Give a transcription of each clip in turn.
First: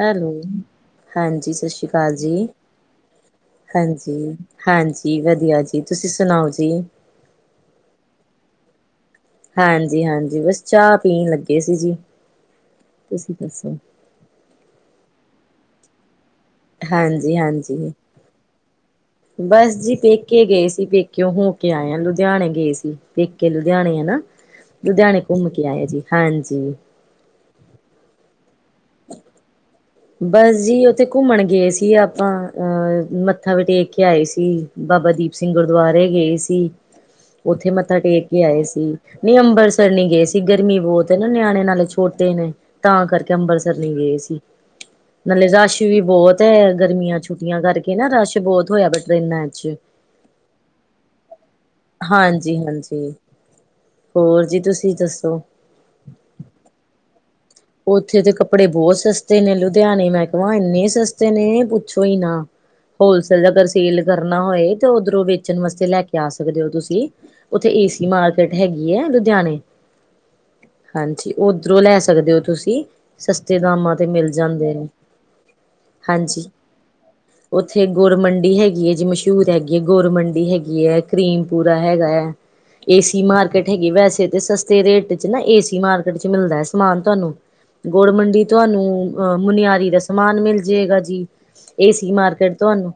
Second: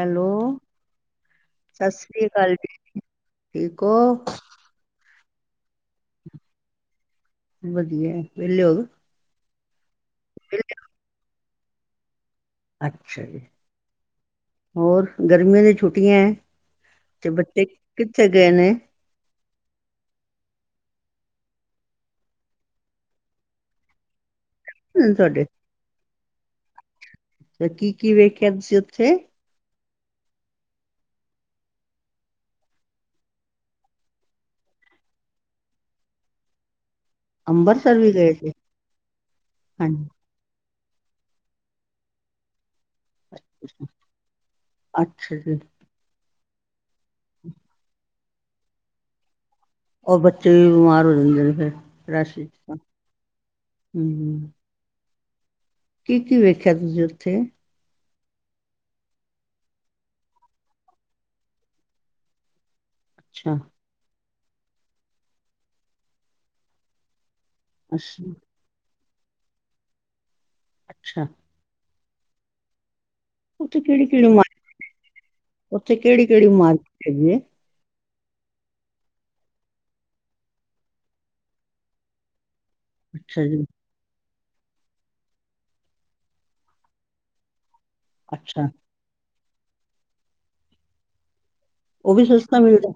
Hello, ਹਾਂਜੀ ਸ ਸੀ਼ ਸਤਿ ਕਾਲ ਸ੍ਰੀ ਜੀ ਅਕਾਲ ਠੀਕ ਹੋ ਹਾਂਜੀ ਹਾਂਜੀ, ਵਧੀਆ ਜੀ, ਤੁਸੀਂ ਸੁਨਾਓ ਜੀ ਵਹਲੇ ਹੋ ਗੇ ਹਾਂਜੀ ਹਾਂਜੀ, ਬਸ ਚਾਹ ਪੀਨ ਲੱਗੇ ਸੀ ਜੀ ਅੱਛਾ ਤੁਸੀਂ ਜੀ, ਦੱਸੋ ਹੋਰ ਗਰਮੀਆਂ ਦੀ ਛੁੱਟੀਆਂ ਏ ਤੇ ਹਾਂਜੀ ਬੱਚੇ ਹਾਂਜੀ ਕਿੱਥੇ ਗਏ ਨੇ? ਬਸ ਜੀ ਪੇਕੇ ਗਏ ਸੀ, ਪੇਕੇਓਂ ਹੋ ਕੇ ਆਏ ਆ ਲੁਧਿਆਣੇ ਗਏ ਸੀ, ਪੇਕੇ ਲੁਧਿਆਣੇ ਆ ਨਾ ਲੁਧਿਆਣੇ ਤੁਹਾਡੇ ਘੁੰਮ ਕੇ ਆਏ ਆ ਜੀ, ਹਾਂਜੀ ਕੀ ਕੀ ਵੇਖਿਆ ਤੁਸੀਂ ਉਥੇ? ਬਸ ਜੀ ਉੱਥੇ ਘੁੰਮਣ ਗਏ ਸੀ ਆਪਾਂ, ਅਹ ਮੱਥਾ ਵੀ ਟੇਕ ਕੇ ਆਏ ਸੀ ਬਾਬਾ ਦੀਪ ਸਿੰਘ ਗੁਰਦੁਆਰੇ ਗਏ ਸੀ ਉੱਥੇ ਮੱਥਾ ਅੰਮ੍ਰਿਤਸਰ ਵੀ ਟੇਕ ਗਏ ਕੇ ਆਏ ਸੀ, ਨੀ ਅੰਬਰਸਰ ਹਾਂਜੀ ਨੀ ਗਏ ਸੀ ਗਰਮੀ ਬਹੁਤ ਤੇ ਨਾ ਨਿਆਣੇ ਨਾਲੇ ਛੋਟੇ ਨੇ, ਤਾਂ ਕਰਕੇ ਅਭਰਸਰ ਨੀ ਗੇ ਸੀ ਅੱਛਾ ਨਾਲੇ ਜੀ ਰਸ਼ ਵੀ ਬਹੁਤੇ ਏ ਗਰਮੀਆਂ ਛੁੱਟੀਆਂ ਕਰਕੇ ਨਾ, ਰਸ਼ ਬਹੁਤ ਹੋਇਆ ਪਏ ਆ ਟਰੇਨਾਂ ਚ ਉਹ ਬੱਚੇ ਵੀ ਬਿਮਾਰ ਹੋ ਜਾਂਦੇ ਨੇ ਫਿਰ, ਰਸ਼ ਚ ਹਾਂਜੀ ਤਾ ਹਾਂਜੀ ਹੋਰ ਜੀ ਤੁਸੀਂ ਦੱਸ ਕੀ ਕੀ ਵੇਖਿਆ ਤੁਸੀਂ ਉੱਥੇ ਉੱਥੇ ਤੇ ਕੱਪੜੇ ਬਹੁਤ ਸਸਤੇ ਨੇ, ਲੁਧਿਆਨੇ ਮੈਂ ਕਵਾਂ ਏਨੇ ਸਸਤੇ ਨੇ, ਪੁੱਛੋ ਈ ਨਾ ਹੋਲਸੇਲ ਅੱਛਾ ਅਗਰ ਸੇਲ ਕਰਨਾ ਹੋਏ, ਤੋ ਉੱਧਰੋਂ ਵੇਚਨ ਵਾਸਤੇ ਲੈ ਕੇ ਆ ਸਕਦੇ ੳ ਤੁਸੀਂ ਉੱਥੇ ਏਸੀ ਅੱਛਾ ਮਾਰਕੀਟ ਹੈਗੀ ਏ, ਲੁਧਿਆਨੇ, ਅੱਛਾ ਹਾਂਜੀ ਉਧਰੋਂ ਲੈ ਸਕਦੇ ਹੋ? ਤੁਸੀਂ। ਸਸਤੇ ਉੱਥੇ ਦਾਮਾਂ ਤੇ ਕਿਹੜੀ ਮਿਲ ਕਿਹੜੀ ਮਾਰਕੀਟ ਜਾਂਦੇ ਨੇ, ਉੱਥੇ ਕਿਹੜੀ ਹਾਂਜੀ, ਕਿਹੜੀ ਮਾਰਕੀਟ ਹੈਗੀ ਹੈ ਉੱਥੇ। ਗੁਡ ਮੰਡੀ ਹੈਗੀ ਏ ਜੀ ਮਸ਼ਹੂਰ ਹੈਗੀ ਹੇ, ਗੋਰ ਮੰਡੀ ਹੈਗੀ ਏ, ਕਰੀਮਪੂਰਾ ਹੈਗਾ ਹੈ। ਏਸੀ ਅੱਛਾ ਜੀ ਮਾਰਕੀਟ ਹੈਗੀ, ਵੈਸੇ ਤੇ ਸਸਤੇ ਰੇਟ ਚ ਨਾ ਏਸੀ ਮਾਰਕੀਟ ਚ ਮਿਲਦਾ ਐ ਸਮਾਨ ਤੁਹਾਨੂੰ। ਗੋਡ ਮੰਡੀ ਅੱਛਾ ਤੋਹਾਨੂੰ ਅਹ ਮੁਨਿਆਰੀ ਦਾ ਸਮਾਨ ਮਿਲ ਜੇ ਗਾ ਜੀ। ਏਸੀ ਉਹ ਵੀ ਮਾਰਕੀਟ ਸਸਤਾ ਮਿਲਦਾ ਤੁਹਾਨੂੰ,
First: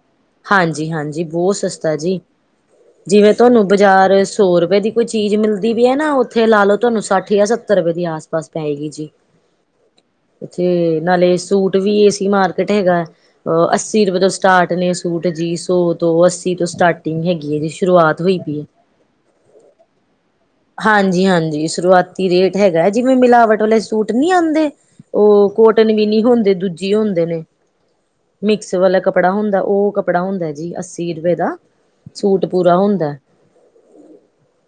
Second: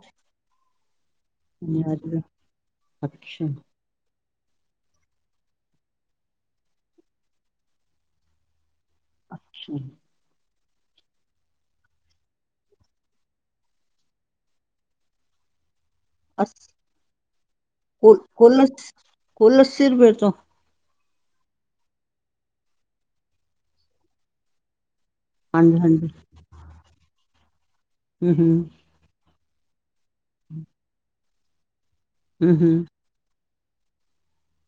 ਹਾਂਜੀ। ਹਾਂਜੀ ਹਾਂਜੀ, ਬਹੁਤ ਸਸਤਾ ਹਾਂਜੀ, ਜੀ ਜਿਵੇਂ ਅੱਛਾ ਤੁਹਾਨੂੰ ਬਜ਼ਾਰ। ਸੌ ਰੁਪਏ ਦੀ ਕੋਈ ਚੀਜ਼ ਮਿਲਦੀ ਵੀ ਹੈ ਨਾ ਉੱਥੇ ਲਾ ਲਓ ਤੁਹਾਨੂੰ ਸੱਠ ਜਾਂ ਸੱਤਰ ਰੁਪਏ ਦੀ ਆਸ ਪਾਸ ਪਏਗੀ ਜੀ। ਅੱਛਾ। ਉੱਥੇ ਨਾਲੇ ਸੂਟ ਵੀ ਏ ਸੀ ਮਾਰਕੀਟ ਹੈਗਾ ਅਹ ਅੱਸੀ ਰੁਪਏ ਤੋਂ ਸਟਾਰਟ ਨੇ ਸੂਟ। ਦੀ ਸੌ। ਦੋ ਅਸ ਅੱਸੀ ਤੋਂ ਸਟਾਰਟਿੰਗ ਹੈਗੀ ਹੈ ਜੀ ਕੁ ਸ਼ੁਰੂਆਤ ਹੋਈ ਪਈ ਹੈ। ਕੁੱਲ ਕੁੱਲ ਅੱਸੀ ਰੁਪਏ ਤੋਂ ਹਾਂਜੀ ਹਾਂਜੀ ਸ਼ੁਰੂਆਤੀ ਰੇਟ ਹੈਗਾ ਜਿਵੇਂ ਮਿਲਾਵਟ ਵਾਲੇ ਸੂਟ ਨਹੀ ਆਉਂਦੇ‌। ਉਹ ਹਾਂਜੀ ਕੋਟਨ ਵੀ ਹਾਂਜੀ ਨਹੀਂ ਹੁੰਦੇ ਦੂਜੀ ਹੁੰਦੇ ਨੇ ਹੂੰ ਹੂੰ ਮਿਕਸ ਵਾਲਾ ਕੱਪੜਾ ਹੁੰਦਾ ਉਹ । ਕੱਪੜਾ ਹੁੰਦਾ ਜੀ ਅੱਸੀ ਰੁਪਏ ਦਾ ਸੂਟ ਹੂੰ ਪੂਰਾ ਹੂੰ ਹੁੰਦਾ ਹੈ।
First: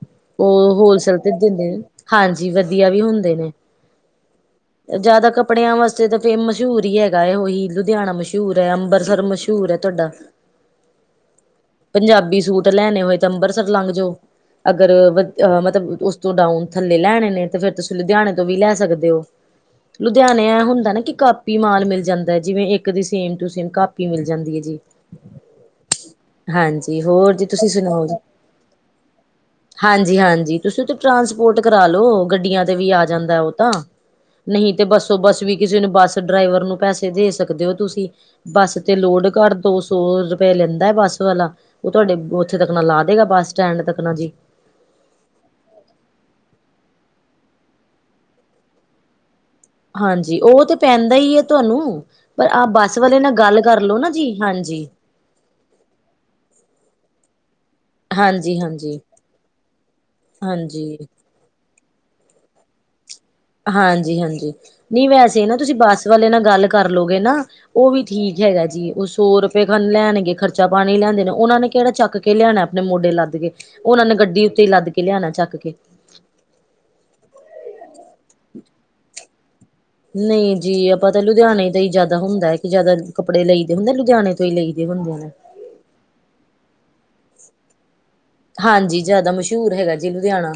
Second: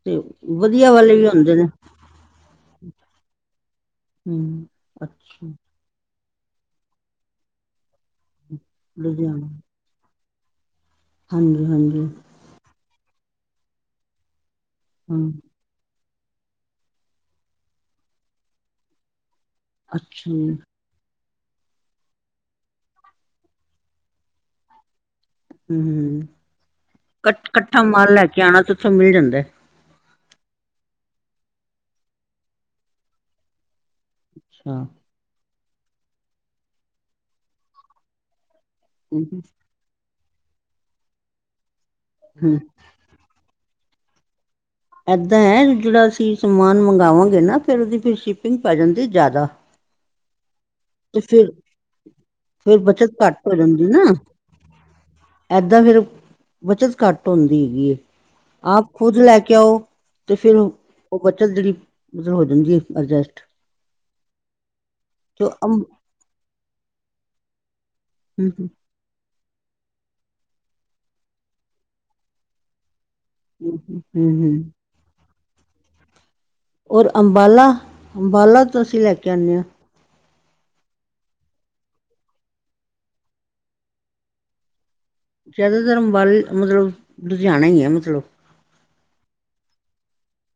ਤੇ ਉਹ ਵਧੀਆ ਵਾਲੇ ਹੋਲਸੇਲ ਵੀ ਤੇ ਹੁੰਦੇ ਦਿੰਦੇ ਨੇ ਹਾਂਜੀ ਵਧੀਆ। ਵਧੀਆ ਵੀ ਹੁੰਦੇ ਨੇ ਹੂੰ ਜਿਆਦਾ ਅੱਛਾ ਕੱਪੜਿਆਂ ਵਾਸਤੇ ਤਾਂ। ਤੇ ਮਸ਼ਹੂਰ ਹੀ ਹੈਗਾ ਉਹੀ ਲੁਧਿਆਣਾ ਮਸ਼ਹੂਰ ਹੈ ਅੰਮ੍ਰਿਤਸਰ ਲੁਧਿਆਣਾ ਮਸ਼ਹੂਰ ਹੈ ਤੁਹਾਡਾ। ਹਾਂਜੀ ਹਾਂਜੀ ਪੰਜਾਬੀ ਸੂਟ ਲੈਣੇ ਹੋਏ ਤੇ ਅੰਮ੍ਰਿਤਸਰ ਲੰਘ ਜਾਓ। ਅਗਰ ਹੂੰ ਅਹ ਮਤਲਬ ਉਸ ਤੋਂ ਡਾਊਨ ਥੱਲੇ ਲੈਣੇ ਨੇ ਤੇ ਫੇਰ ਤੁਸੀਂ ਲੁਧਿਆਣੇ ਤੋਂ ਵੀ ਲੈ ਸਕਦੇ ਹੋ। ਅੱਛਾ ਲੁਧਿਆਣੇ ਜੀ ਏ ਹੁੰਦਾ ਨਾ ਕਿ । ਕਾਪੀ ਮਾਲ ਮਿਲ ਜਾਂਦਾ ਹੈ ਜਿਵੇਂ ਇੱਕ ਦੀ ਸੇਮ ਟੂ ਸੇਮ ਕਾਪੀ ਮਿਲ ਜਾਂਦੀ ਹੈ ਜੀ। ਹੂੰ ਹੂੰ ਹਾਂਜੀ ਹੋਰ ਜੀ ਕੱਠ ਤੁਸੀਂ ਕੱਠਾ ਸੁਣਾਓ ਮਾਲ ਜੀ ਹਾਂਜੀ। ਲੈ ਕੇ ਆਣਾ ਤੇ ਉੱਥੋਂ ਮਿਲ ਜਾਂਦਾ ਹੈ। ਹਾਂਜੀ ਹਾਂਜੀ ਤੁਸੀਂ ਤੇ ਟਰਾਂਸਪੋਰਟ ਕਰਾਲੋ ਗੱਡੀਆਂ ਤੇ ਵੀ ਆ ਜਾਂਦਾ ਉਹ ਤਾਂ। ਨਹੀਂ ਅੱਛਾ ਤੇ ਬੱਸੋ ਬੱਸ ਵੀ ਕਿਸੇ ਨੂੰ ਬੱਸ ਡਰਾਈਵਰ ਨੂੰ ਪੈਸੇ ਦੇ ਸਕਦੇ ਹੋ ਤੁਸੀਂ। ਬੱਸ ਤੇ ਹੂੰ ਲੋੜ ਘੱਟ ਦੋ ਸੌ ਰੁਪਏ ਲੈਂਦਾ ਹੈ ਬੱਸ ਵਾਲਾ। ਉਹ ਤੁਹਾਡੇ ਹੂੰ ਉੱਥੇ ਤੱਕ ਨਾ ਲਾ ਦੇਗਾ ਬੱਸ ਸਟੈਂਡ ਤੱਕ ਨਾ ਜੀ। ਏਦਾਂ ਹੈ ਜਿਹੜਾ ਅਸੀਂ ਸਮਾਨ ਮੰਗਵਾਂਗੇ ਨਾ ਫੇਰ ਉਹਦੀ ਫਿਰ ਸ਼ਿਪਿੰਗ ਪੈ ਜਾਂਦੀ ਜ਼ਿਆਦਾ। ਹਾਂਜੀ ਉਹ ਤੇ। ਪੈਂਦਾ ਹੀ ਹੈ ਤੁਹਾਨੂੰ ਪਰ ਆ ਫਿਰ ਬੱਸ ਬੱਚਤ ਵਾਲੇ ਨਾਲ ਘੱਟ ਹੋ ਗੱਲ ਜਾਂਦੀ ਕਰਲੋ ਨਾ ਜੀ ਹਾਂਜੀ। ਏਦਾਂ ਫਿਰ ਬੱਚਤ ਘੱਟ ਹੁੰਦੀ ਹੈਗੀ ਹੈ। ਹਾਂਜੀ ਆਪ ਹਾਂਜੀ ਖੁਦ ਲੈ ਕੇ ਆਓ। ਤੇ ਫੇਰ ਹਾਂਜੀ ਉਹ ਬੱਚਤ ਜਿਹੜੀ ਮਤਲਬ ਹੋ ਜਾਂਦੀ ਹੈ ਅਜਸਟ। ਹਾਂਜੀ ਹਾਂਜੀ ਨਹੀਂ ਵੈਸੇ ਜੋ ਨਾ ਤੁਸੀਂ ਅਮ ਬੱਸ ਵਾਲੇ ਨਾਲ ਗੱਲ ਕਰਲਓਗੇ ਨਾ। ਉਹ ਵੀ ਠੀਕ ਹਮ ਹੈਗਾ ਜੀ ਉਹ ਸੌ। ਲੈਣਗੇ ਖਰਚਾ ਪਾਣੀ ਲਿਆਂਦੇ ਨੇ ਉਹਨਾਂ ਨੇ ਕਿਹੜਾ ਚੱਕ ਕੇ ਲਿਆਣਾ ਆਪਣੇ ਮੋਢੇ ਲਾ। ਲੱਦ ਕੇ ਉਹਨਾਂ ਨੇ ਗੱਡੀ ਹਮ ਉੱਤੇ ਲੱਦ ਕੇ ਲਿਆਣਾ ਚੱਕ ਕੇ। ਔਰ ਅੰਬਾਲਾ ਅੰਬਾਲਾ ਤੋਂ ਅਸੀਂ ਲੈ ਕੇ ਆਉਦੇ ਹਾਂ। ਨਹੀਂ ਜੀ ਆਪਾਂ ਤਾਂ ਲੁਧਿਆਣੇ ਤੋਂ ਹੀ ਜ਼ਿਆਦਾ ਹੁੰਦਾ ਹੈ। ਕਿ ਜਿਆਦਾ ਕੱਪੜੇ ਲਈ ਦੇ ਹੁੰਦੇ ਲੁਧਿਆਣੇ ਤੋਂ ਹੀ ਲਈ‌। ਜਿਆਦਾ ਤਰ ਅੰਬਾਲਾ ਮਤਲਬ ਲੁਧਿਆਣਾ ਹੀ ਹੈ ਮਤਲਬ। ਹਾਂਜੀ ਜ਼ਿਆਦਾ ਮਸ਼ਹੂਰ ਹੈਗਾ ਜੀ ਲੁਧਿਆਣਾ।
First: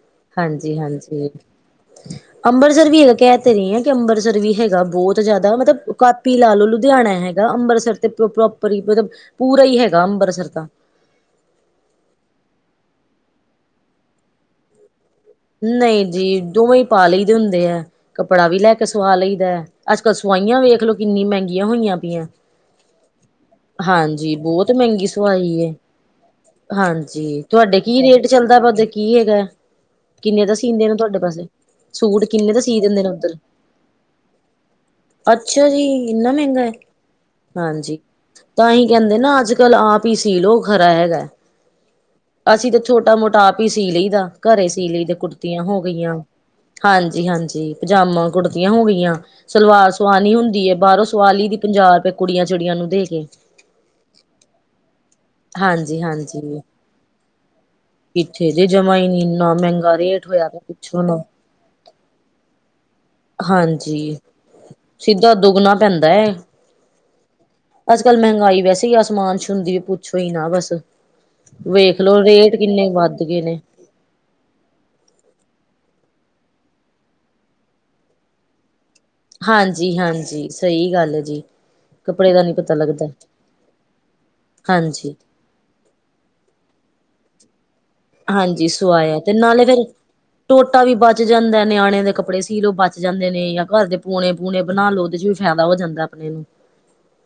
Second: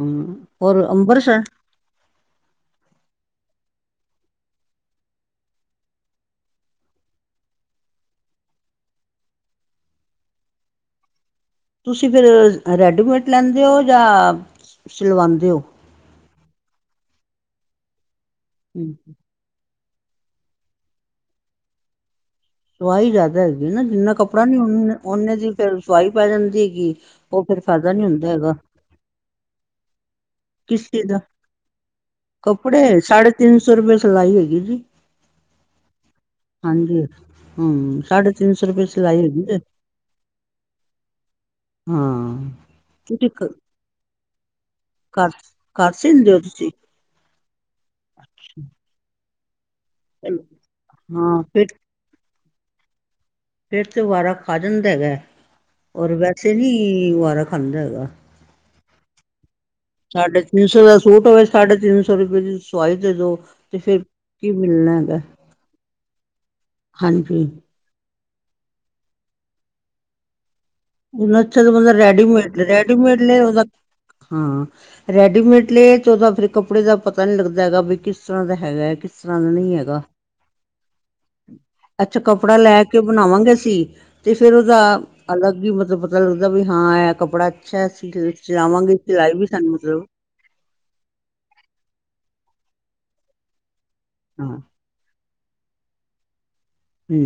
ਹਮ ਹਾਂਜੀ ਔਰ ਹਾਂਜੀ ਅੰਬਰਸਰ ਅੰਮ੍ਰਿਤਸਰ ਵੀ ਹੈ ਕਹਿ ਤੇ ਰਹੀ ਹਾਂ। ਇਹ ਅੰਮ੍ਰਿਤਸਰ ਵੀ ਹੈਗਾ ਬਹੁਤ ਜ਼ਿਆਦਾ ਮਤਲਬ ਕਾਪੀ ਲਾ ਲਓ ਲੁਧਿਆਣਾ ਹੈਗਾ ਅੰਮ੍ਰਤਸਰ ਤੇ ਪ੍ਰੋਪਰ। ਮਤਲਬ ਪੂਰਾ ਹੀ ਹੈਗਾ ਅੰਬਰਸਰ ਤਾਂ। ਤੁਸੀਂ ਫਿਰ ਰੈਡੀਮੇਟ ਲੈਂਦੇ ਹੋ ਜਾਂ। ਸਿਲਵਾਉਂਦੇ ਹੋ ਨਹੀਂ ਜੀ ਦੋਵੇਂ ਪਾ ਲਈ ਦੇ ਹੁੰਦੇ ਹੈ। ਕੱਪੜਾ ਵੀ ਲੈ ਕੇ ਸਵਾ ਲਈ ਦਾ ਹੈ। ਅੱਜ ਕੱਲ ਸਵਾਈਆਂ ਵੇਖ ਲੋ ਕਿੰਨੀ ਮਹਿੰਗੀਆਂ ਹੋਈਆਂ ਪਈਆਂ । ਸਵਾਈ ਜ਼ਿਆਦਾ ਹੈਗੀ ਨਾ ਜਿੰਨਾ ਕੱਪੜਾ ਨੀ ਬਹੁਤ ਓਨੇ ਮਹਿੰਗੀ ਓਨੇ ਦੀ ਸਵਾਈ ਹੈ ਫਿਰ ਸਵਾਈ ਪੈ ਜਾਂਦੀ ਹੈਗੀ ਹਾਂਜੀ ਉਹ। ਫਿਰ ਤੁਹਾਡੇ ਫਾਇਦਾ ਕੀ ਨੀ ਰੇਟ ਹੁੰਦਾ ਹੈਗਾ ਚੱਲਦਾ ਹੈ ਕੀ ਹੈਗਾ ਕਿੰਨੇ ਦਾ ਸੀਂਦੇ ਕਿਸ ਨੇ ਚੀਜ਼ ਤੁਹਾਡੇ ਦਾ ਪਾਸੇ। ਸੂਟ ਕਿੰਨੇ ਦਾ ਸੀ ਕੱਪੜੇ ਦਿੰਦੇ ਨੇ ਸਾਢੇ ਉੱਧਰ ਤਿੰਨ ਸੌ ਰੁਪਏ ਸਿਲਾਈ ਹੈਗੀ ਜੀ। ਅੱਛਾ ਜੀ ਇੰਨਾ ਮਹਿੰਗਾ ਹੈ। ਹਾਂਜੀ ਹਾਂਜੀ ਹੂੰ ਸਾਢੇ ਤਿੰਨ ਸੌ ਰੁਪਏ ਤਾਂਹੀ ਕਹਿੰਦੇ ਸਿਲਾਈ ਨਾ ਹੈਗੀ ਅੱਜ ਜੇ ਕੱਲ ਆਪ ਹੀ ਸੀ ਲੋਓ ਖਰਾ ਹੈਗਾ। ਹਾਂ ਅਸੀਂ ਤਾਂ ਛੋਟਾ ਤੁਸੀਂ ਕ ਮੋਟਾ ਆਪ ਹੀ ਸੀ ਲਈਦਾ ਘਰੇ ਸੀ। ਲੀ ਦਾ ਕਰ ਕੁੜਤੀਆਂ ਹੋ ਕਰ ਗਈਆਂ ਸੀਂਦੇ ਹੋ ਤੁਸੀਂ ਹਾਂਜੀ ਹਾਂਜੀ ਪਜਾਮਾ ਕੁੜਤੀਆਂ ਹੋ ਗਈਆਂ। ਸਲਵਾਰ ਸੂਆਣੀ ਹੁੰਦੀ ਹੈ ਬਾਹਰੋਂ ਹਾਂ ਸੂਆਲੀ ਦੀ ਫਿਰ ਪੰਜਾਹ ਰੁਪਏ ਕੁੜੀਆਂ ਚਿੜੀਆਂ ਨੂੰ ਦੇ ਕੇ। ਫਿਰ ਤੇ ਵਾਰਾ ਖਾ ਜਾਂਦਾ ਹੈਗਾ। ਹਾਂਜੀ ਓਰ ਵੈਸੇ ਹਾਂਜੀ ਨੀ ਵਾਰਾ ਖਾਂਦਾ ਹੈਗਾ। ਜਮਾਈ ਨੀ ਇੰਨਾ ਮੈਂ ਸਾਢੇ ਤਿੰਨ ਸੌ ਦਾ ਸੂਟ ਹੋਵੇ ਸਾਢੇ ਤਿੰਨ ਸੌ ਰੁਪਏ ਦੀ ਸਵਾਈ ਤੇ ਦੋ ਤੇ ਫਿਰ। ਹਾਂਜੀ ਕੀ ਮਿਲਣਾ ਹੈਗਾ ਸਿੱਧਾ ਦੁੱਗਣਾ ਪੈਂਦਾ ਹੈ। ਹਾਂਜੀ, ਕੱਲ ਮਹਿੰਗਾਈ ਵੈਸੇ ਆ ਸਮਾਨ ਸੁਣਦੀ ਵੀ ਪੁੱਛੋ ਈ ਨਾ ਬਸ, ਨ ਵੇਖਲੋ ਰੇਟ ਰੈਡੀਮੇਡ ਕਿੰਨੇ ਰੇਡੀਮੇਡ ਵੱਧ ਲੇ ਗਏ ਆਉ ਨੇ ਉਹਦਾ, ਹਾਂ ਰੈਡੀਮੇਡ ਲ ਫਿਰ ਕੱਪੜੇ ਦਾ ਪਤਾ ਨੀ ਲੱਗਦਾ ਹੈਗਾ, ਵੀ ਕਿਸ ਤਰ੍ਹਾਂ ਦਾ ਹੈਗਾ ਕਿਸ ਤਰ੍ਹਾਂ ਦਾ ਨਹੀਂ ਹੈਗਾ ਹਾਂਜੀ-ਹਾਂਜੀ ਸਹੀ ਗੱਲ ਜੀ, ਅੱਛਾ ਕੱਪੜੇ ਦਾ ਨੀ ਕੱਪੜਾ ਪਤਾ ਲੈ ਕੇ ਲੱਗਦਾ ਬਣਾਵਾਂਗੇ, ਅਸੀ ਤੇ ਫੇਰ ਉਹਦਾ ਹਾਂਜੀ। ਅਲੱਗ ਹੀ ਮਤਲਬ ਪਤਾ ਲੱਗਦਾ ਵੀ ਹਾਂ ਇਹ ਕੱਪੜਾ, ਅੱਛਾ ਹੈ, ਅਸੀਂ ਹਾਂਜੀ ਚਲਾਵਾਂਗੇ ਸੁਆਇਆ ਸਿਲਾਈ ਤੇ ਵੀ ਨਾਲੇ ਸਾਨੂੰ ਫੇਰ ਮਤਲਬ ਟੋਟਾ ਵੀ ਬਚ ਜਾਂਦਾ, ਨਿਆਣਿਆਂ ਦੇ ਕੱਪੜੇ ਸੀਲੋ ਬਚ ਪਚ ਜਾਂਦੇ ਨੇ ਜਾਂ ਘਰ ਦੇ ਪੂਣੇ-ਪੂਣੇ ਹਾਂ ਬਣਾਲੋ ਉਹਦੇ ਚ ਵੀ ਫਾਇਦਾ ਹੋ ਜਾਂਦਾ ਆਪਣੇ ਨੂੰ ਹੂੰ,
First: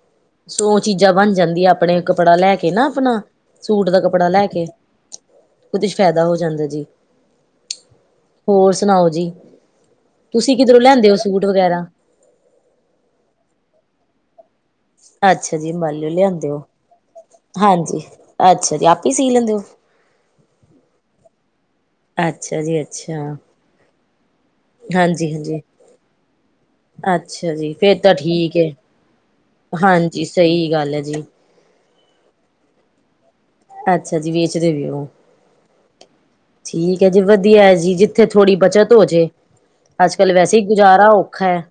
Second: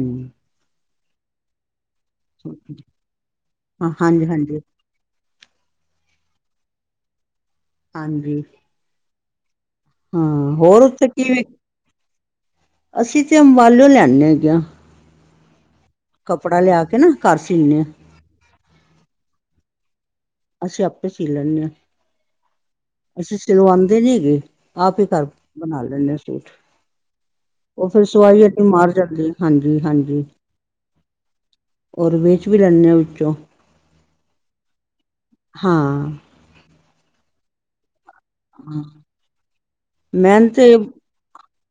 ਸੌ ਚੀਜ਼ਾਂ ਬਣ ਜਾਂਦੀਆਂ, ਆਪਣੇ ਕੱਪੜਾ ਲੈ ਕੇ ਨਾ ਆਪਣਾ ਸੂਟ ਦਾ ਹਾਂਜੀ ਕੱਪੜਾ ਲੈ ਹਾਂਜੀ ਕੇ ਛ ਫਾਇਦਾ ਹੋ ਜਾਂਦਾ ਜੀ, ਹਾਂਜੀ ਹੋਰ ਸੁਣਾਓ ਜੀ? ਹਾਂ ਤੁਸੀਂ ਕਿਧਰੋਂ ਹੋਰ ਉੱਥੇ ਲਿਆਂਦੇ ਹੋ ਕਿਵੇਂ ਸੂਟ ਵਗੈਰਾ, ਅਸੀਂ ਤੇ ਅੰਬਾਲੋ ਲੈਦੇ ਹੈਗੇ ਆ। ਅੱਛਾ ਜੀ ਮੰਨਿਓ ਲਿਆਂਦੇ, ਕੱਪੜਾ ਲਿਆ ਕੇ ਨਾ ਘਰ ਸੀਨੇ ਆ ਹਾਂਜੀ ਅੱਛਾ ਜੀ ਆਪੇ ਸੀ ਲੈਂਦੇ ਔ ਅਸੀਂ ਆਪੇ ਸੀ ਲੈਂਦੇ, ਹਾਂ ਅੱਛਾ ਜੀ ਅੱਛਾ ਅਸੀਂ ਸਿਲਵਾਦੇ ਨੀ ਹੈਗੇ। ਆਪ ਹੀ ਘਰ ਹਾਂਜੀ-ਹਾਂਜੀ ਬਣਾ ਲੈ ਏ ਆ ਸੂਟ ਅੱਛਾ ਜੀ, ਉਹ ਫੇਰ ਫਿਰ ਤਾਂ ਸਵਾਈ ਠੀਕ ਅਸੀਂ ਹੈ ਮਾਰ ਜਾਂਦੇ ਹਾਂਜੀ ਸਹੀ ਗੱਲ ਹੈ ਜੀ। ਹ ਵਿੱਚ ਵੀ ਲੈਂਦੇ ਹਾਂ ਵਿੱਚੋਂ ਅੱਛਾ ਜੀ, ਵੇਚਦੇ ਨੇ ਹਾਂ ਠੀਕ ਹੈ ਜੀ ਵਧੀਆ ਜੀ, ਉੱਥੇ ਥੋੜ੍ਹੀ ਬੱਚਤ ਹੋਜੇ, ਅੱਜ-ਕੱਲ ਮੈਨ ਵੈਸੇ ਹੀ ਤੇ ਗੁਜਾਰਾ ਔਖਾ ਹੈ।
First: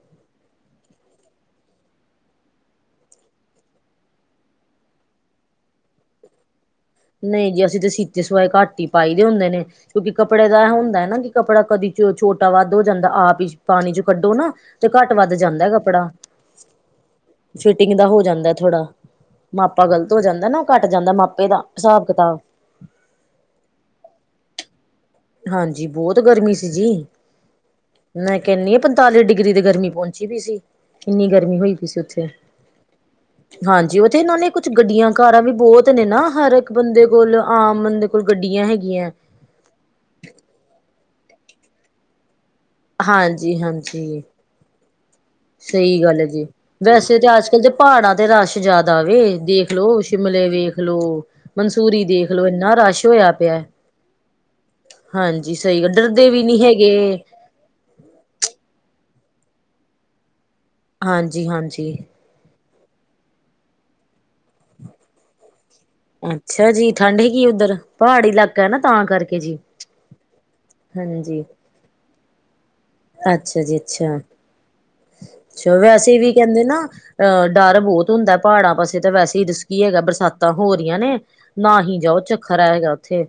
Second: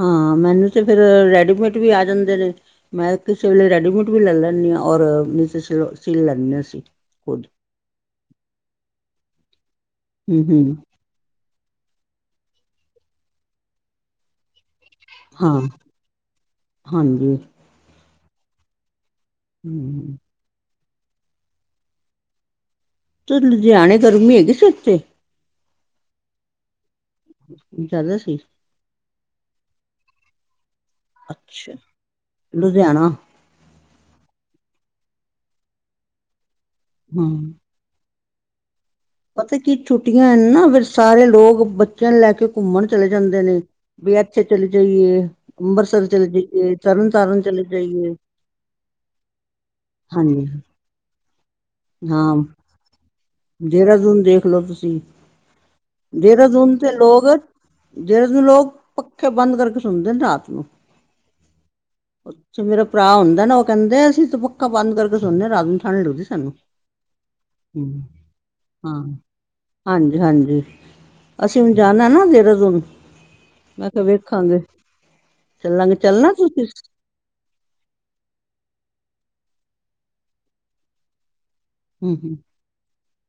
ਹਾਂ ਮੈਨੂੰ ਤੇ ਫੇਰ ਰੈਡੀਮੇਡ ਵੀ ਆ ਜਾਂਦੇ ਨੇ, ਮੈਂ ਕਿਸੇ ਵੇਲੇ ਰੈਡੀਮੇਡ ਵੀ ਲੈ ਲੈਂਦੀ। ਔਰ ਕੁਛ ਲੈਂਦੇ ਅਸੀਂ, ਖੁਦ ਨਹੀਂ ਜੀ ਅਸੀਂ ਤਾਂ ਸੀਤੇ ਸਵਾਏ ਘੱਟ ਹੀ ਪਾਈ ਦੇ ਹੁੰਦੇ ਨੇ, ਕਿਉਂਕਿ ਹੂੰ ਕੱਪੜੇ ਹੂੰ ਦਾ ਇਹ ਹੁੰਦਾ ਹੈ ਨਾ ਕਿ ਕੱਪੜਾ ਕਦੇ ਚ ਛੋਟਾ ਵੱਧ ਹੋ ਜਾਂਦਾ ਆਪ ਹੀ ਪਾਣੀ ਚ ਕੱਢੋ ਨਾ, ਤੇ ਘੱਟ-ਵੱਧ ਹਾਂ ਜਾਂਦਾ ਕੱਪੜਾ, ਹਾਂਜੀ ਫਿਟਿੰਗ ਦਾ ਹੋ ਜਾਂਦਾ ਥੋੜਾ ਮਾਪਾ ਗ਼ਲਤ ਹੂੰ ਹੋ ਜਾਂਦਾ ਨਾ, ਉਹ ਘੱਟ ਜਾਂਦਾ ਮਾਪੇ ਦਾ ਹਿਸਾਬ ਕਿਤਾਬ ਤ ਲੁਧਿਆਣੇ ਗਰਮੀ ਹੈਗੀ ਸੀ ਉੱਥੇ? ਹਾਂਜੀ ਬਹੁਤ ਗਰਮੀ ਸੀ ਜੀ, ਜ਼ਿਆਦਾ ਸੀ ਮੈਂ ਕਹਿੰਨੀ ਆ ਪੰਤਾਲੀ ਡਿਗਰੀ ਤੇ ਗਰਮੀ ਪਹੁੰਚ ਸੀ ਕਿੰਨੀ ਗਰਮੀ ਅੱਛਾ ਹੋਈ ਪਈ ਸੀ, ਉੱਥੇ ਲੁਧਿਆਣਾ ਹਾਂਜੀ ਇ ਇਹਨਾਂ ਨੇ ਕੁਝ ਗੱਡੀਆਂ ਕਾਰਾਂ ਵੀ ਬਹੁਤ ਨੇ ਨਾ ਹਰ ਇੱਕ ਬੰਦੇ ਹਾਂ ਕੋਲ ਆਮ ਬੰਦੇ ਕੋਲ ਗੱਡੀਆਂ ਹੈਗੀਆਂ। ਪਤਾ ਕੀ ਛੁੱਟੀਆਂ ਨਾ ਫਿਰ ਸਾਰੇ ਲੋਕ ਬੱਚਿਆਂ ਨੂੰ ਲੈ ਕੇ, ਘੁੰਮਣ ਚਲੇ ਜਾਂਦੇ ਨੇ ਹਾਂਜੀ ਵੀ ਹਾਂਜੀ ਇੱਥੇ ਚਲੇ ਜਾਈਏ। ਸਹੀ ਅੰਮ੍ਰਿਤਸਰ ਗੱਲ ਹੈ ਚਲੇ ਜੀ, ਜਾਈਏ ਤਰਨ ਵੈਸੇ ਤਾਂ ਤਾਰਨ ਅੱਜ-ਕੱਲ ਚਲੇ ਦੇ ਜਾਈਏ ਪਹਾੜਾਂ ਤੇ ਰਸ਼ ਜ਼ਿਆਦਾ ਆਵੇ ਦੇਖਲੋ ਸ਼ਮ ਹਾਂਜੀ ਵੇਖਲੋ ਮਨਸੂਰੀ ਹਾਂ ਦੇਖਲੋ ਇੰਨਾ ਰਸ਼ ਹੋਇਆ। ਪਿਆ। ਦੇਹਰਾਦੂਨ ਦੇਖਲਓ ਤੁਸੀਂ ਹਾਂਜੀ ਸਹੀ ਗੱਲ ਡਰਦੇ ਵੀ ਨਹੀਂ ਦੇਹਰਾਦੂਨ ਤੇ ਹੈਗੇ ਲੋਕ ਜੇਹਰਾਦੂਨ ਲੋਕ, ਪੱਖੇ ਬੰਦ ਕਰਕੇ ਸੋਦੇ ਨੇ ਰਾਤ ਨੂੰ ਹਾਂਜੀ-ਹਾਂਜੀ, ਉੱਥੇ ਮੇਰਾ ਭਰਾ ਹੁੰਦਾ ਨੇ ਉਹ ਕਹਿੰਦੇ ਅਸੀਂ, ਪੱਕਾ ਬੰਦ ਕਰਕੇ ਸੌਦੇ ਆ ਰਾਤ ਨੂੰ ਠੰਢ ਲੱਗਦੀ ਸਾਨੂੰ ਅੱਛਾ ਜੀ ਠੰਡ ਹੈਗੀ ਉੱਧਰ ਹੂੰ, ਪਹਾੜੀ ਇਲਾਕਾ ਹੈ ਨਾ ਹਾਂ ਤਾਂ ਕਰਕੇ ਜੀ ਹਾਂਜੀ-ਹਾਂਜੀ, ਹਾਂਜੀ, ਨਾਦੇ ਰਜੂ ਨੂੰ ਅੱਛਾ ਜੀ ਮੈਂ ਕਿਹਾ ਅੱਛਾ ਵੇਖਾਂਗੇ। ਅੱਛਾ ਚੱਲਾਂਗੇ ਵੈਸੇ ਚੱਲਣਾ ਵੀ ਕਹਿੰਦੇ ਤੁਸੀਂ ਨਾ ਅਹ ਡਰ ਬਹੁਤ ਹੁੰਦਾ, ਪਹਾੜਾਂ ਪਾਸੇ ਤਾਂ ਵੈਸੇ ਹੀ ਕੀ ਹੈਗਾ ਬਰਸਾਤਾਂ ਹੋ ਰਹੀਆਂ ਨੇ ਨਾ ਹੀ ਹੂੰ ਜਾਓ, ਚੱਖਰਾ ਹੈਗਾ ਉੱਥੇ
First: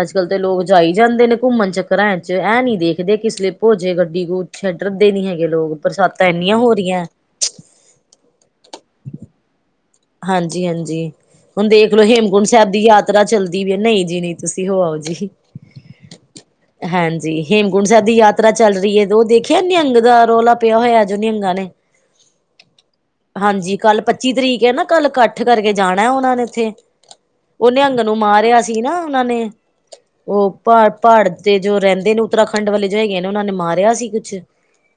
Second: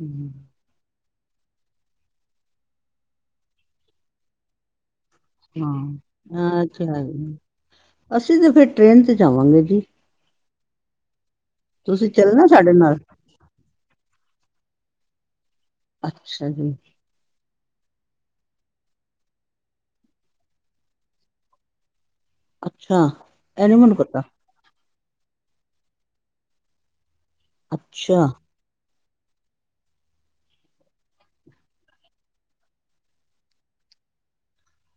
ਅੱਜ ਕਲ ਹੂੰ ਤੇ ਲੋਕ ਜਾਈ। ਜਾਂਦੇ ਨੇ ਘੁੰਮਣ ਚੱਕਰਾਂ ਵਿਚ ਇਹਂ ਨੀ ਦੇਖਦੇ ਕਿ ਸਲੀਪ ਹੋਜੇ ਗੱਡੀ ਕੁਛ ਡਰਦੇ ਨੀ। ਹੈਗੇ ਲੋਕ ਬਰਸਾਤਾਂ ਇੰਨੀਆਂ ਹਾਂ ਹੋ ਅੱਛਾ ਰਹੀਆਂ ਅਸੀਂ ਤਾਂ ਫਿਰ ਟ੍ਰੇਨ ਤੇ ਜਾਵਾਂਗੇ ਜੀ। ਹਾਂਜੀ ਹਾਂਜੀ ਹੁਣ ਦੇਖਲੋ ਤੁਸੀਂ ਚੱਲਣਾ ਹੇਮਕੁੰਟ ਸਾਹਿਬ ਸਾਡੇ ਦੀ ਨਾਲ ਯਾਤਰਾ ਚੱਲਦੀ ਵੀ ਹੈ ਨਹੀਂ ਜੀ ਨਹੀਂ। ਤੁਸੀਂ ਹੋ ਆਓ ਜੀ। ਅੱਛਾ ਜੀ। ਹੇਮਕੁੰਡ ਸਾਹਿਬ ਦੀ ਯਾਤਰਾ ਚੱਲ ਰਹੀ ਹੈ ਤੇ ਉਹ ਦੇਖਿਆ ਨਿਹੰਗ ਦਾ ਰੌਲਾ ਪਿਆ ਹੋਇਆ ਜੋ ਨਿਹੰਗਾਂ ਨੇ। ਅੱਛਾ ਇਹ ਨੀ ਹਾਂਜੀ ਮੈਨੂੰ ਕੱਲ ਪਤਾ ਪੱਚੀ ਤਰੀਕ ਹੈ ਨਾ। ਕੱਲ ਇਕੱਠ ਕਰਕੇ ਜਾਣਾ ਉਹਨਾ ਨੇ ਇੱਥੇ ਉਹ ਨਿਹੰਗ ਨੂੰ ਅੱਛਾ ਮਾਰਿਆ ਸੀ ਨਾ। ਉਹਨਾਂ ਨੇ। ਉਹ ਪ ਪਹਾੜ ਤੇ ਜੋ ਰਹਿੰਦੇ ਨੇ ਉੱਤਰਾਖੰਡ ਵਾਲੇ ਜੋ ਹੈਗੇ ਨੇ ਉਹਨਾਂ ਨੇ ਮਾਰਿਆ ਸੀ ਕੁਛ।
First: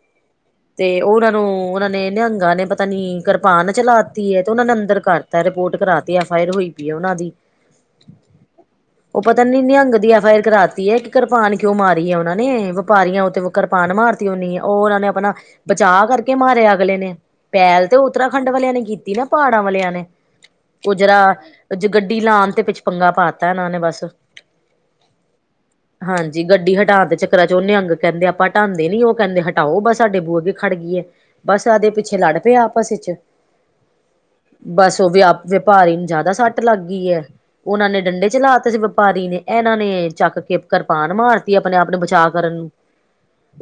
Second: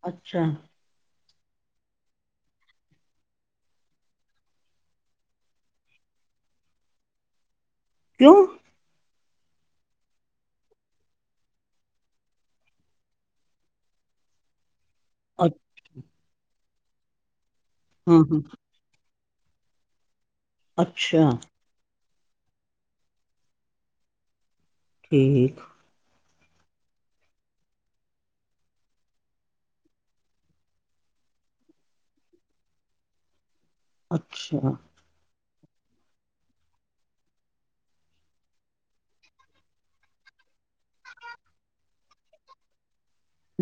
ਅੱਛਾ। ਤੇ ਉਹਨਾਂ ਨੂੰ ਉਹਨਾਂ ਨੇ ਨਿਹੰਗਾਂ ਨੇ ਪਤਾ ਨੀ ਕਿਰਪਾਨ ਚਲਾ ਦਿੱਤੀ ਹੈ ਤੇ ਉਹਨਾਂ ਨੇ ਅੰਦਰ। ਦ ਕਰਤਾ ਰਿਪੋਰਟ ਕਰਾ ਤੀ ਐਫ ਆਈ ਆਰ ਹੋਈ ਪਈ ਹੈ ਉਹਨਾਂ ਦੀ। ਕਿਉਂ। ਉਹ ਪਤਾ ਨੀ ਨਿਹੰਗ ਦੀ ਐਫ ਆਈ ਆਰ ਕਰਾਤੀ ਹੈ ਕਿ ਕਿਰਪਾਨ ਕਿਉਂ ਮਾਰੀ ਹੈ ਉਹਨਾ ਨੇ ਵਪਾਰੀਆਂ ਉਤੇ ਕਿਰਪਾਨ ਮਾਰ। ਮਰਤੀ ਹੋਣੀ ਆ ਉਹ। ਅਪਣਾ ਅਪਣਾ ਅੱ- ਬਚਾਅ ਕਰਕੇ ਮਾਰਿਆ ਅਗਲੇ ਨੇ ਪੈਹਲ ਤੇ ਹਾਂ ਹਾਂ ਉੱਤਰਾਖੰਡ ਵਾਲਿਆਂ ਨੇ ਕੀਤੀ ਨਾ ਪੜ ਵਾਲੀਆਂ ਨੇ ਉਜਰਾ ਅੱਛਾ । ਗੱਡੀ ਲਾਉਣ ਤੇ ਵਿੱਚ ਪੰਗਾ ਪਾਤਾ ਇਹਨਾਂ ਨੇ ਬਸ। ਠੀਕ। ਹਾਂਜੀ ਗੱਡੀ ਹਟਾਣ ਦੇ ਚੱਕਰਾਂ ਚ ਉਹ ਨਿਹੰਗ ਕਹਿੰਦੇ ਆਪਾਂ ਹਟਾਂਦੇ ਨੀ ਉਹ ਕਹਿੰਦੇ ਹਟਾਓ ਬਸ ਸਾਡੇ ਬੂਹੇ ਅਗੇ ਖੜ ਗਈਏ। ਬਸ ਆਦੇ ਪਿੱਛੇ ਲੜ ਪਿਆ ਆਪਸ ਵਿੱਚ, ਅੱਛਾ। ਬਸ ਉਹ ਵਿਆ ਵਪਾਰੀ ਨੂੰ ਜ਼ਿਆਦਾ ਸੱਟ ਲੱਗ ਗਈ ਹੈ। ਉਹਨਾਂ ਨੇ ਡੰਡੇ ਚਲਾਤੇ ਸੀ ਵਪਾਰੀ ਨੇ ਇਹਨਾਂ ਨੇ ਚੱਕ ਕੇ ਕਰਰਪਾਨ ਮਾਰਤੀ ਆਪਣੇ ਆਪ ਨੂੰ ਬਚਾਅ ਕਰਨ।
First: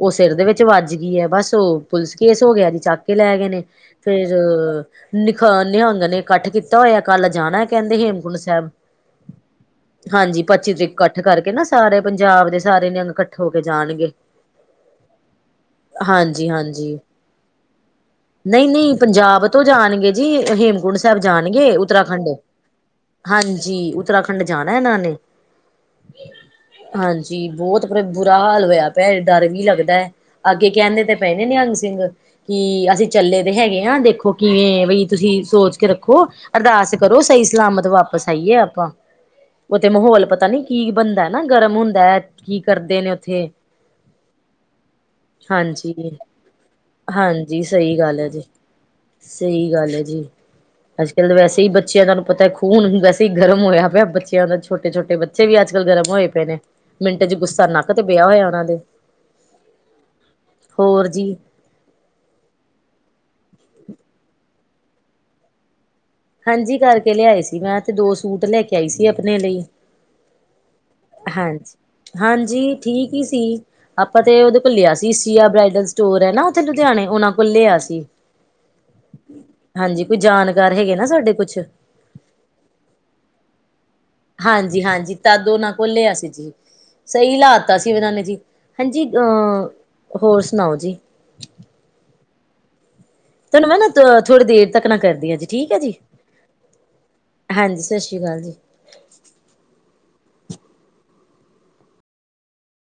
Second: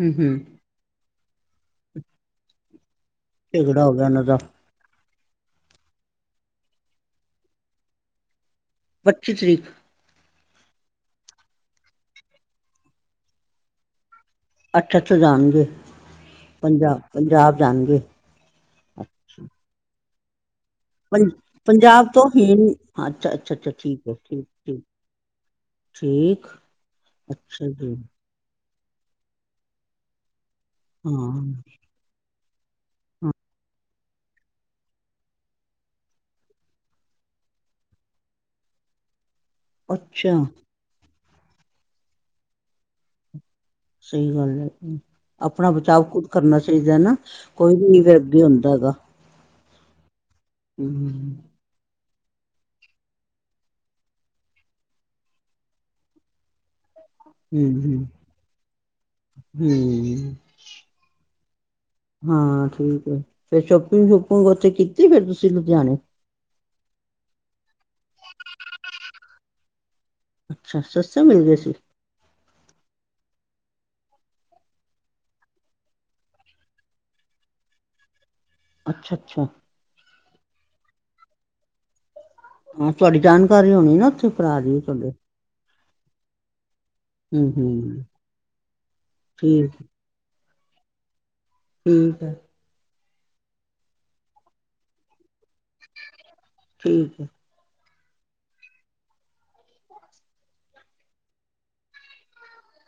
ਹੂੰ ਸਿਰ ਹੂੰ ਦੇ ਵਿੱਚ ਵੱਜ ਗਈ ਹੈ ਬਸ ਉਹ ਪੁਲਿਸ ਕੇਸ ਹੋ ਗਿਆ ਜੀ ਚਾ। ਲੈ ਗਏ ਨੇ ਝਗੜਾ ਹੋ ਗਿਆ ਉਹਨਾਂ ਫੇਰ ਦਾ ਨ। ਅ ਨਿਹੰਗ ਨੇ ਇਕੱਠ ਕੀਤਾ ਹੋਇਆ ਕੱਲ ਜਾਣਾ ਕਹਿੰਦੇ ਹੇਮਕੁੰਟ ਸਾਹਿਬ। ਪੱਚੀ ਤਰੀਕ। ਹਾਂਜੀ ਪੱਚੀ ਤਰੀਕ ਇਕੱਠ ਕਰਕੇ ਨਾ ਸਾਰੇ ਪੰਜਾਬ ਦੇ ਸਾਰੇ ਨਿਹੰਗ ਇਕੱਠ ਹੋ ਕੇ ਜਾਣਗੇ। ਅੱਠ ਅੱਠ ਜਾਣਗੇ ਹਾਂਜੀ ਹਾਂਜੀ ਪੰਜਾਬ ਪੰਜਾਬ ਜਾਣਗੇ। ਨਹੀਂ ਨਹੀਂ ਪੰਜਾਬ ਤੋਂ ਜਾਣਗੇ ਜੀ ਹੇਮ ਕੁੰਠ ਸਾਹਿਬ ਪੰ ਜਾਣਗੇ ਪੰਜਾਬ ਤੋਂ ਉੱਤਰਾਖੰਡ ਹੀ ਅੱਛਾ ਅੱਛਾ ਅੱਛਾ ਹਾਂਜੀ ਠੀਕ ਹੈ ਉੱਤਰਾਖੰਡ ਠੀਕ ਜਾਣਾ ਠੀਕ ਇਹਨਾਂ ਨੇ। ਠੀਕ ਹਾਂਜੀ ਅੱਛਾ ਬਹੁਤ ਜੀ ਬੁਰਾ ਹਾਲ ਹੋਇਆ। ਡਰ ਵੀ ਲੱਗਦਾ ਹੈ ਅੱਗੇ ਕਹਿੰਦੇ ਤੇ ਪਾਏ ਹਾਂ ਨੇ ਨਿਹੰਗ ਸਿੰਘ। ਕਿ ਅਸੀਂ ਚੱਲੇ ਤੇ ਹੈਗੇ ਹਾਂ ਦੇਖੋ ਕਿਵੇਂ ਬਈ। ਤੁਸੀਂ ਸੋਚ ਕੇ ਰੱਖੋ ਅਰਦਾਸ ਕਰੋ ਸਹੀ ਸਲਾਮਤ ਵਾਪਸ ਆਈਏ ਆਪਾਂ। ਉਥੇ ਮਾਹੌਲ ਅੱਛਾ ਪਤਾ ਨੀ ਕੀ ਬਣਦਾ ਨਾ ਗਰਮ ਹੁੰਦਾ ਕੀ ਕਰਦੇ ਨੇ ਉੱਥੇ। ਸਹੀ ਗੱਲ ਹੈ। ਆਪਣਾ ਬਚਾਓ ਹਾਂਜੀ ਖੁਦ ਕਰਨਾ ਚਾਹੀਦਾ ਨਾ ਹਾਂਜੀ ਕੋਈ ਵੀ ਸਹੀ ਨੀ ਗੱਲ ਹੈ ਜੀ ਅੱਗੇ ਹੁੰਦਾ ਹੈਗਾ। ਸਹੀ ਗੱਲ ਹੈ ਜੀ ਹੂੰ ਅੱਜ ਕੱਲ ਤਾਂ ਵੈਸੇ ਹੀ ਬੱਚਿਆਂ ਨਾਲ। ਪਤਾ ਖੂਨ ਹੁਣ ਵੈਸੇ ਹੀ ਗਰਮ ਹੋਇਆ ਪਿਆ ਬੱਚਿਆਂ ਦਾ ਛੋਟੇ ਛੋਟੇ ਬੱਚੇ ਵੀ ਅੱਜ ਕੱਲ ਗਰਮ ਹੋਏ ਪਏ ਨੇ। ਮਿੰਟ ਚ ਗੁੱਸਾ ਹੂੰ ਨੱਕ ਤੇ ਹੂੰ ਬਇਆ ਹੋਇਆ ਉਹਨਾਂ ਦੇ ਹੂੰ ਹੋਰ ਜੀ। ਹਾਂ ਠੀਕ ਹੈ ਫੇਰ ਸ਼ੋਪਿੰਗ ਸ਼ੂਪਿੰਗ ਉੱਥੇ ਕੀਤੀ ਫੇਰ ਤੁਸੀਂ ਲੁਧਿਆਣੇ। ਹਾਂਜੀ ਕਰਕੇ ਲਿਆਏ ਸੀ ਮੈਂ ਤੇ ਦੋ ਸੂਟ ਲੈ ਕੇ ਆਈ ਸੀ ਆਪਣੇ ਲਈ। ਅੱਛਾ ਸਸਤੇ ਮਿਲ ਗਏ ਸੀ। ਜੀ ਠੀਕ ਹੀ ਸੀ ਆਪਾਂ ਤੇ ਉਹਦੇ ਕੋਲ ਲਿਆ ਸੀ ਸੀਆ ਬ੍ਰਾਈਡਲ ਸਟੋਰ ਹੈ ਨਾ ਉੱਥੇ ਲੁਧਿਆਣੇ ਉਹਨਾਂ ਕੋਲ। ਲਿਆ ਸੀ। ਅੱਛਾ ਅੱਛਾ। ਹਾਂਜੀ ਕੋਈ ਜਾਣਕਾਰ ਹੈਗੇ ਨਾ ਸਾਡੇ ਕੁਛ। ਹਾਂ ਤੁਹਾਡੀ ਜਾਣਕਾਰੀ ਹੋਣੀ ਨਾ, ਉੱਥੇ ਭਰਾ ਦੀ ਤੁਹਾਡੇ ਹਾਂਜੀ-ਹਾਂਜੀ ਤਾਂਦੋ ਨਾ, ਖੋਲਿਆ ਸੀ, ਜੀ ਸਹੀ ਹੂੰ ਲਾਤਾ ਸੀ ਹੂੰ ਉਹਨਾਂ ਨੇ ਜੀ ਹਾਂਜੀ ਠੀਕ ਅਹ ਹੋਰ ਸੁਣਾਓ ਜੀ? ਠੀਕ ਹੈ, ਤੈਨੂੰ ਮੈਂ ਨਾ ਥੋੜੀ ਦੇਰ ਤੱਕ ਨਾ ਕਰਦੀ ਹਾਂ ਜੀ ਠੀਕ ਹੈ ਜੀ। ਠੀਕ ਹੈ, ਹਾਂਜੀ ਸਤਿ ਸ਼੍ਰੀ ਅਕਾਲ ਜੀ,